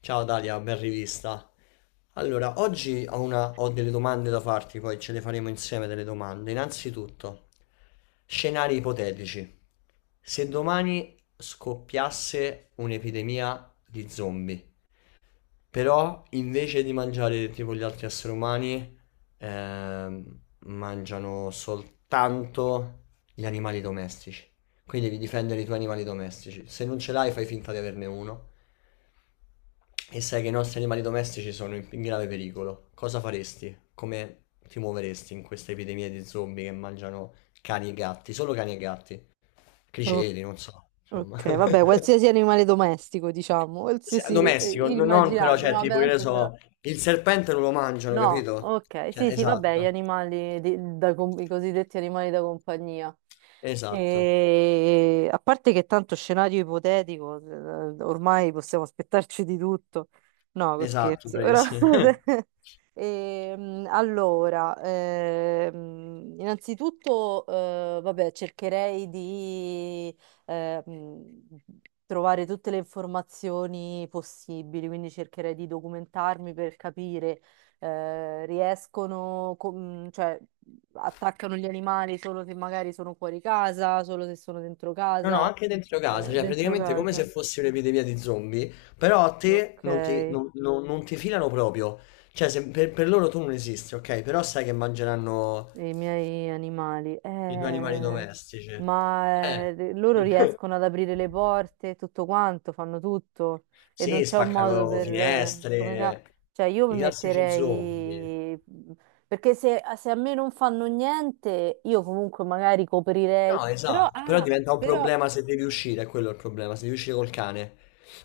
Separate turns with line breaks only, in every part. Ciao Dalia, ben rivista. Allora, oggi ho delle domande da farti, poi ce le faremo insieme delle domande. Innanzitutto, scenari ipotetici. Se domani scoppiasse un'epidemia di zombie, però invece di mangiare tipo gli altri esseri umani, mangiano soltanto gli animali domestici. Quindi devi difendere i tuoi animali domestici. Se non ce l'hai, fai finta di averne uno e sai che i nostri animali domestici sono in grave pericolo, cosa faresti? Come ti muoveresti in questa epidemia di zombie che mangiano cani e gatti? Solo cani e gatti,
O-
criceti, non so, insomma.
ok, vabbè, qualsiasi animale domestico, diciamo, qualsiasi
Domestico, no- non però,
immaginabile.
cioè,
No, vabbè,
tipo che ne
tanto ce l'ho.
so, il serpente non lo mangiano,
No,
capito?
ok,
Cioè,
sì, sì, vabbè, gli
esatto,
animali, i cosiddetti animali da compagnia.
esatto,
E a parte che tanto scenario ipotetico, ormai possiamo aspettarci di tutto. No,
esatto,
scherzo, però.
bravissimo.
Allora, innanzitutto, vabbè, cercherei di ehm, trovare tutte le informazioni possibili, quindi cercherei di documentarmi per capire, riescono, cioè, attaccano gli animali solo se magari sono fuori casa, solo se sono dentro
No, no,
casa,
anche dentro casa, cioè
dentro
praticamente come se
casa.
fossi un'epidemia di zombie, però a te
Ok.
non ti filano proprio, cioè per loro tu non esisti, ok? Però sai che mangeranno
I miei animali.
i tuoi animali domestici.
Ma loro riescono ad aprire le porte, tutto quanto, fanno tutto e non
Sì,
c'è un modo
spaccano
per.
finestre,
Cioè, io mi
i classici zombie.
metterei. Perché se a me non fanno niente, io comunque magari coprirei.
No,
Però,
esatto, però diventa un
però.
problema se devi uscire, è quello il problema, se devi uscire col cane,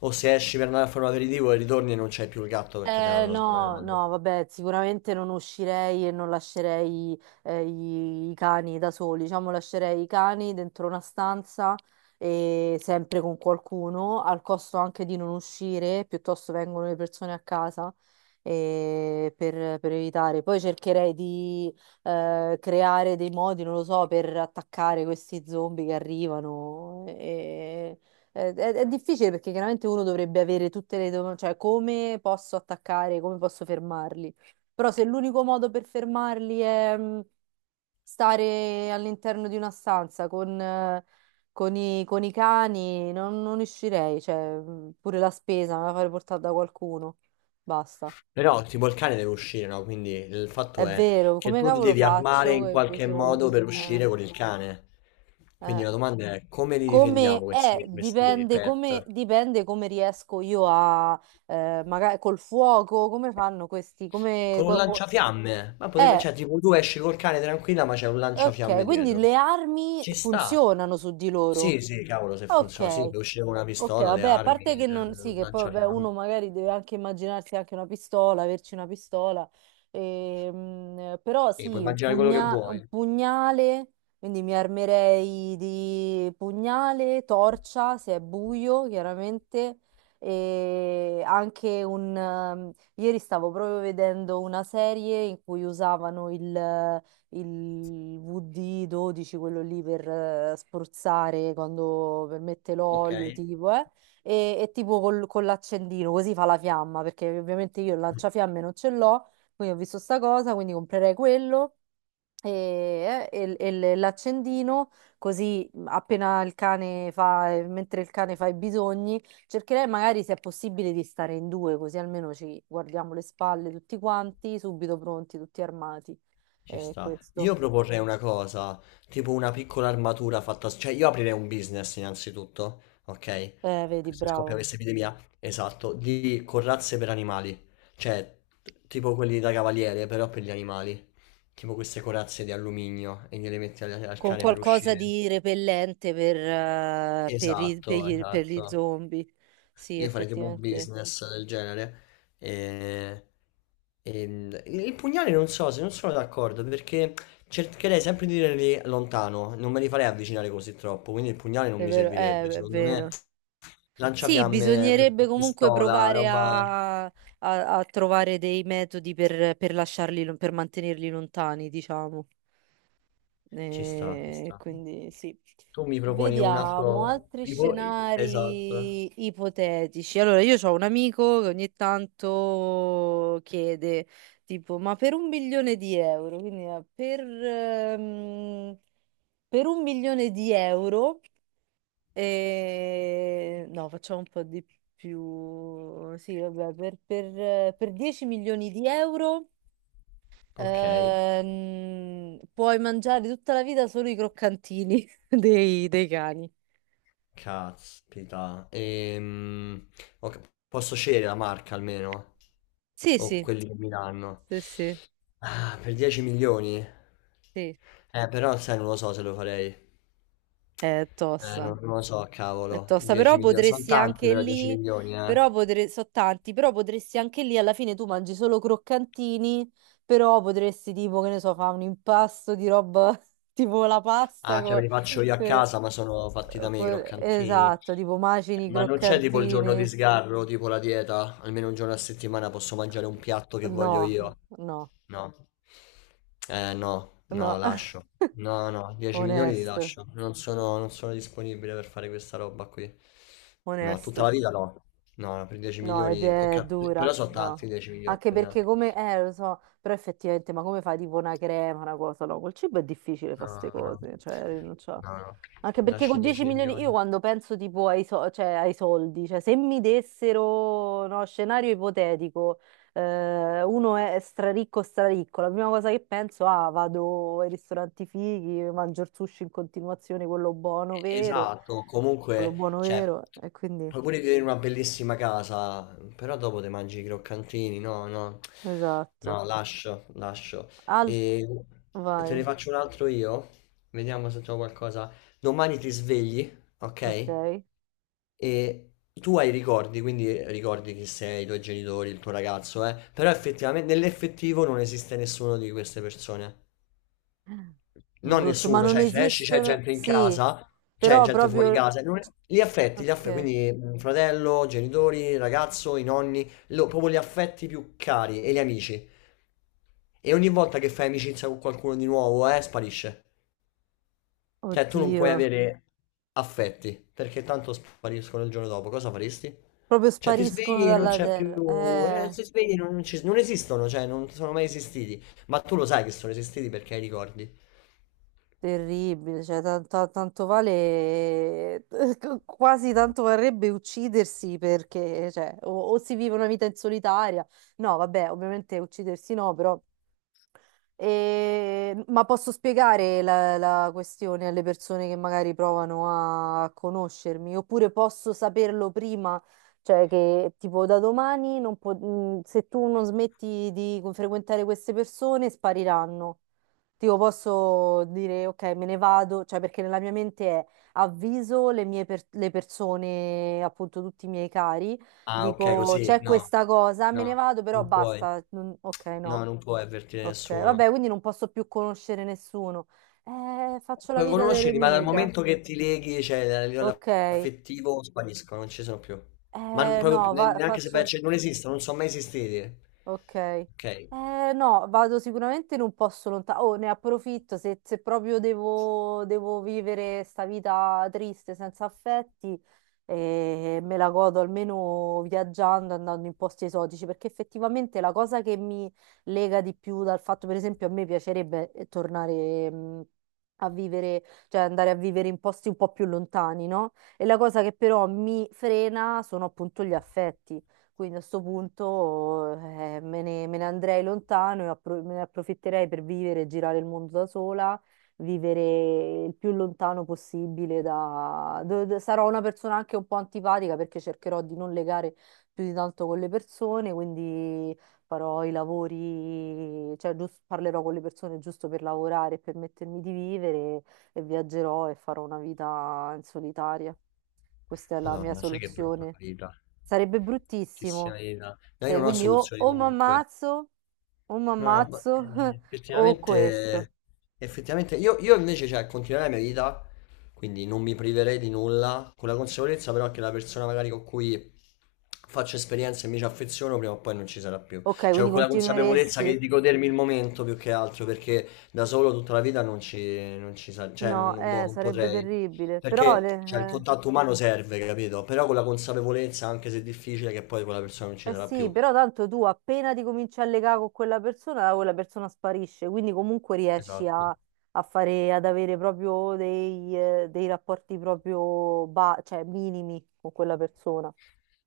o se esci per andare a fare un aperitivo e ritorni e non c'è più il gatto perché te l'hanno
No,
sbranato.
no, vabbè, sicuramente non uscirei e non lascerei i cani da soli, diciamo lascerei i cani dentro una stanza e sempre con qualcuno, al costo anche di non uscire, piuttosto vengono le persone a casa per evitare. Poi cercherei di creare dei modi, non lo so, per attaccare questi zombie che arrivano. È difficile perché chiaramente uno dovrebbe avere tutte le domande, cioè come posso attaccare, come posso fermarli. Però se l'unico modo per fermarli è stare all'interno di una stanza con i cani, non uscirei, cioè pure la spesa me la farei portare da qualcuno. Basta.
Però tipo il cane deve uscire, no? Quindi il
È
fatto è
vero,
che
come
tu ti
cavolo
devi armare
faccio?
in
Che
qualche modo
bisogno.
per uscire con il cane. Quindi
Eh.
la domanda è come li difendiamo
Come è,
questi, questi pet?
dipende come riesco io a, magari col fuoco, come fanno questi, come.
Con un
co- co-
lanciafiamme? Ma potrebbe,
Eh,
cioè, tipo tu esci col cane tranquilla, ma c'è un
ok,
lanciafiamme
quindi
dietro.
le armi
Ci sta.
funzionano su di loro.
Sì, sì, cavolo, se funziona, sì,
Ok.
puoi uscire con una
Ok,
pistola, le
vabbè, a
armi,
parte
il
che non, sì,
il
che poi vabbè,
lanciafiamme.
uno magari deve anche immaginarsi anche una pistola, averci una pistola, però
Sì, puoi
sì,
immaginare quello che
un
vuoi.
pugnale, quindi mi armerei di pugnale, torcia, se è buio, chiaramente, e anche un. Ieri stavo proprio vedendo una serie in cui usavano il VD12, quello lì per spruzzare quando per mette
Ok.
l'olio, tipo, e tipo con l'accendino, così fa la fiamma, perché ovviamente io il lanciafiamme non ce l'ho, quindi ho visto sta cosa, quindi comprerei quello e l'accendino, così appena il cane fa, mentre il cane fa i bisogni, cercherei magari se è possibile di stare in due, così almeno ci guardiamo le spalle tutti quanti, subito pronti, tutti armati.
Ci sta.
Questo.
Io proporrei una cosa, tipo una piccola armatura fatta, cioè io aprirei un business innanzitutto, ok?
Vedi,
Se scoppia
bravo.
questa epidemia, esatto, di corazze per animali, cioè tipo quelli da cavaliere, però per gli animali, tipo queste corazze di alluminio e gliele metti al
Con
cane per
qualcosa
uscire.
di repellente per, eh, per i- per
Esatto,
gli, per gli
esatto.
zombie. Sì,
Io farei tipo un
effettivamente.
business del genere. E, e il pugnale non so, se non sono d'accordo, perché cercherei sempre di tenerli lontano, non me li farei avvicinare così troppo, quindi il pugnale non
È
mi
vero,
servirebbe,
è
secondo me
vero. Sì,
lanciafiamme,
bisognerebbe comunque
pistola,
provare
roba...
a trovare dei metodi per lasciarli, per mantenerli lontani, diciamo.
Ci sta, ci sta.
Quindi sì.
Tu mi proponi un altro...
Vediamo altri
tipo- Esatto.
scenari ipotetici. Allora, io ho un amico che ogni tanto chiede, tipo, ma per un milione di euro, quindi per un milione di euro. No, facciamo un po' di più. Sì, vabbè, per 10 milioni di euro
Ok.
puoi mangiare tutta la vita solo i croccantini dei cani.
Caspita. Ok, posso scegliere la marca almeno?
Sì,
O
sì,
quelli che mi danno?
sì, sì,
Ah, per 10 milioni?
sì.
Però sai, non lo so se lo farei.
È tosta.
Non lo so,
È
cavolo.
tosta,
10
però
milioni. Sono
potresti
tanti
anche
però 10
lì,
milioni, eh.
però potresti, so tanti, però potresti anche lì alla fine tu mangi solo croccantini, però potresti tipo, che ne so, fa un impasto di roba tipo la pasta
Ah, cioè me li faccio io a
eh,
casa, ma sono fatti da me i croccantini.
esatto, tipo macini,
Ma non c'è tipo il giorno di
croccantini.
sgarro, tipo la dieta? Almeno un giorno a settimana posso mangiare un piatto che voglio
No,
io.
no,
No. Eh no, no,
no.
lascio. No, no, 10 milioni li
Onesto,
lascio. Non sono disponibile per fare questa roba qui. No, tutta la
onesto.
vita no. No, no, per 10
No, ed
milioni.
è
Ok, però
dura,
sono
no.
tanti 10 milioni,
Anche
eh.
perché come, lo so, però effettivamente, ma come fai tipo una crema, una cosa? No, col cibo è difficile fare
No,
queste
no,
cose, cioè rinunciare.
no, no.
Anche perché
Lasci
con
10
10 milioni, io
milioni.
quando penso tipo cioè, ai soldi, cioè se mi dessero, no, scenario ipotetico, uno è straricco, straricco, la prima cosa che penso, vado ai ristoranti fighi, mangio il sushi in continuazione,
Esatto,
quello
comunque,
buono
cioè,
vero,
tu-
e quindi,
puoi pure vivere in una bellissima casa, però dopo te mangi i croccantini, no, no,
esatto.
no, lascio, lascio.
Altro.
E te ne
Vai,
faccio un altro io, vediamo se trovo qualcosa. Domani ti svegli, ok?
ok.
E tu hai ricordi, quindi ricordi chi sei, i tuoi genitori, il tuo ragazzo, eh? Però effettivamente, nell'effettivo non esiste nessuno di queste persone. Non
Brutto, ma
nessuno,
non
cioè se esci c'è
esistono.
gente in
Sì,
casa, c'è
però
gente fuori
proprio.
casa, non è- gli affetti,
Ok.
quindi mm, fratello, genitori, ragazzo, i nonni, lo- proprio gli affetti più cari e gli amici. E ogni volta che fai amicizia con qualcuno di nuovo, sparisce. Cioè tu non
Oddio.
puoi avere affetti, perché tanto spariscono il giorno dopo, cosa faresti?
Proprio
Cioè ti
spariscono
svegli e non
dalla
c'è
terra.
più, ti svegli e non esistono, cioè non sono mai esistiti, ma tu lo sai che sono esistiti perché hai i ricordi.
Terribile. Cioè, tanto, tanto vale. Quasi tanto varrebbe uccidersi perché, cioè, o si vive una vita in solitaria. No, vabbè, ovviamente uccidersi no, però. Ma posso spiegare la questione alle persone che magari provano a conoscermi, oppure posso saperlo prima, cioè che tipo da domani non po- se tu non smetti di frequentare queste persone spariranno. Tipo posso dire ok, me ne vado, cioè perché nella mia mente è avviso le persone, appunto tutti i miei cari,
Ah, ok,
dico
così.
c'è
No,
questa cosa, me ne
no,
vado, però
non puoi.
basta, ok, no.
No, non puoi avvertire
Ok,
nessuno.
vabbè, quindi non posso più conoscere nessuno. Faccio la
Puoi
vita
conoscerli, ma dal
d'eremita.
momento che ti leghi, cioè a livello
Ok.
affettivo, spariscono, non ci sono più. Ma non- proprio più,
No,
neanche se vai a
faccio.
cer- non esistono, non sono mai esistiti.
Ok.
Ok,
No, vado sicuramente in un posto lontano. Oh, ne approfitto se proprio devo vivere sta vita triste, senza affetti, me la godo almeno viaggiando, andando in posti esotici, perché effettivamente la cosa che mi lega di più dal fatto, per esempio, a me piacerebbe tornare, a vivere, cioè andare a vivere in posti un po' più lontani, no? E la cosa che però mi frena sono appunto gli affetti. Quindi a sto punto me ne andrei lontano e me ne approfitterei per vivere e girare il mondo da sola, vivere il più lontano possibile da. Sarò una persona anche un po' antipatica perché cercherò di non legare più di tanto con le persone, quindi farò i lavori, cioè parlerò con le persone giusto per lavorare e permettermi di vivere e viaggerò e farò una vita in solitaria. Questa è la mia
Madonna, sai che brutta
soluzione.
vita.
Sarebbe
Bellissima
bruttissimo.
vita. No, io
Se,
non ho
quindi o,
soluzioni
o mi
comunque.
ammazzo, o mi
No, ma,
ammazzo, o questo.
effettivamente, effettivamente io invece, cioè, continuerei la mia vita, quindi non mi priverei di nulla, con la consapevolezza però che la persona magari con cui faccio esperienza e mi ci affeziono prima o poi non ci sarà più.
Ok,
Cioè,
quindi
con quella consapevolezza
continueresti.
che di godermi il momento più che altro, perché da solo tutta la vita non ci cioè,
No,
boh, non
sarebbe
potrei.
terribile, però
Perché, cioè, il
eh,
contatto umano serve, capito? Però con la consapevolezza, anche se è difficile, che poi quella persona non ci
Eh
sarà
sì,
più.
però tanto tu appena ti cominci a legare con quella persona sparisce, quindi comunque riesci a,
Esatto.
a fare, ad avere proprio dei rapporti proprio cioè minimi con quella persona.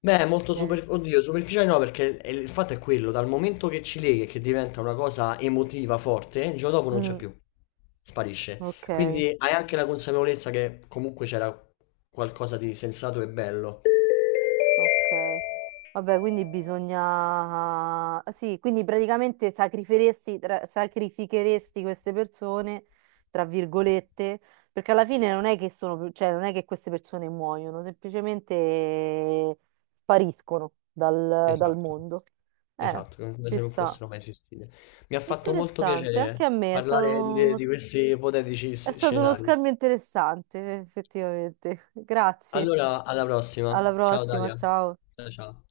Beh, molto
Eh.
super... Oddio, superficiale no, perché il fatto è quello, dal momento che ci leghi e che diventa una cosa emotiva forte, il giorno dopo non c'è
Mm,
più, sparisce.
ok.
Quindi hai anche la consapevolezza che comunque c'era qualcosa di sensato e bello.
Ok. Vabbè, quindi bisogna. Sì, quindi praticamente sacrificheresti, sacrificheresti queste persone, tra virgolette, perché alla fine non è che sono, cioè non è che queste persone muoiono, semplicemente spariscono dal
Esatto,
mondo. Eh,
esatto, come
Ci
se non
sta.
fossero mai esistite. Mi ha fatto molto
Interessante, anche
piacere
a me
parlare di questi ipotetici
è stato uno
scenari.
scambio interessante, effettivamente. Grazie,
Allora, alla prossima.
alla
Ciao
prossima,
Dalia.
ciao.
Ciao ciao.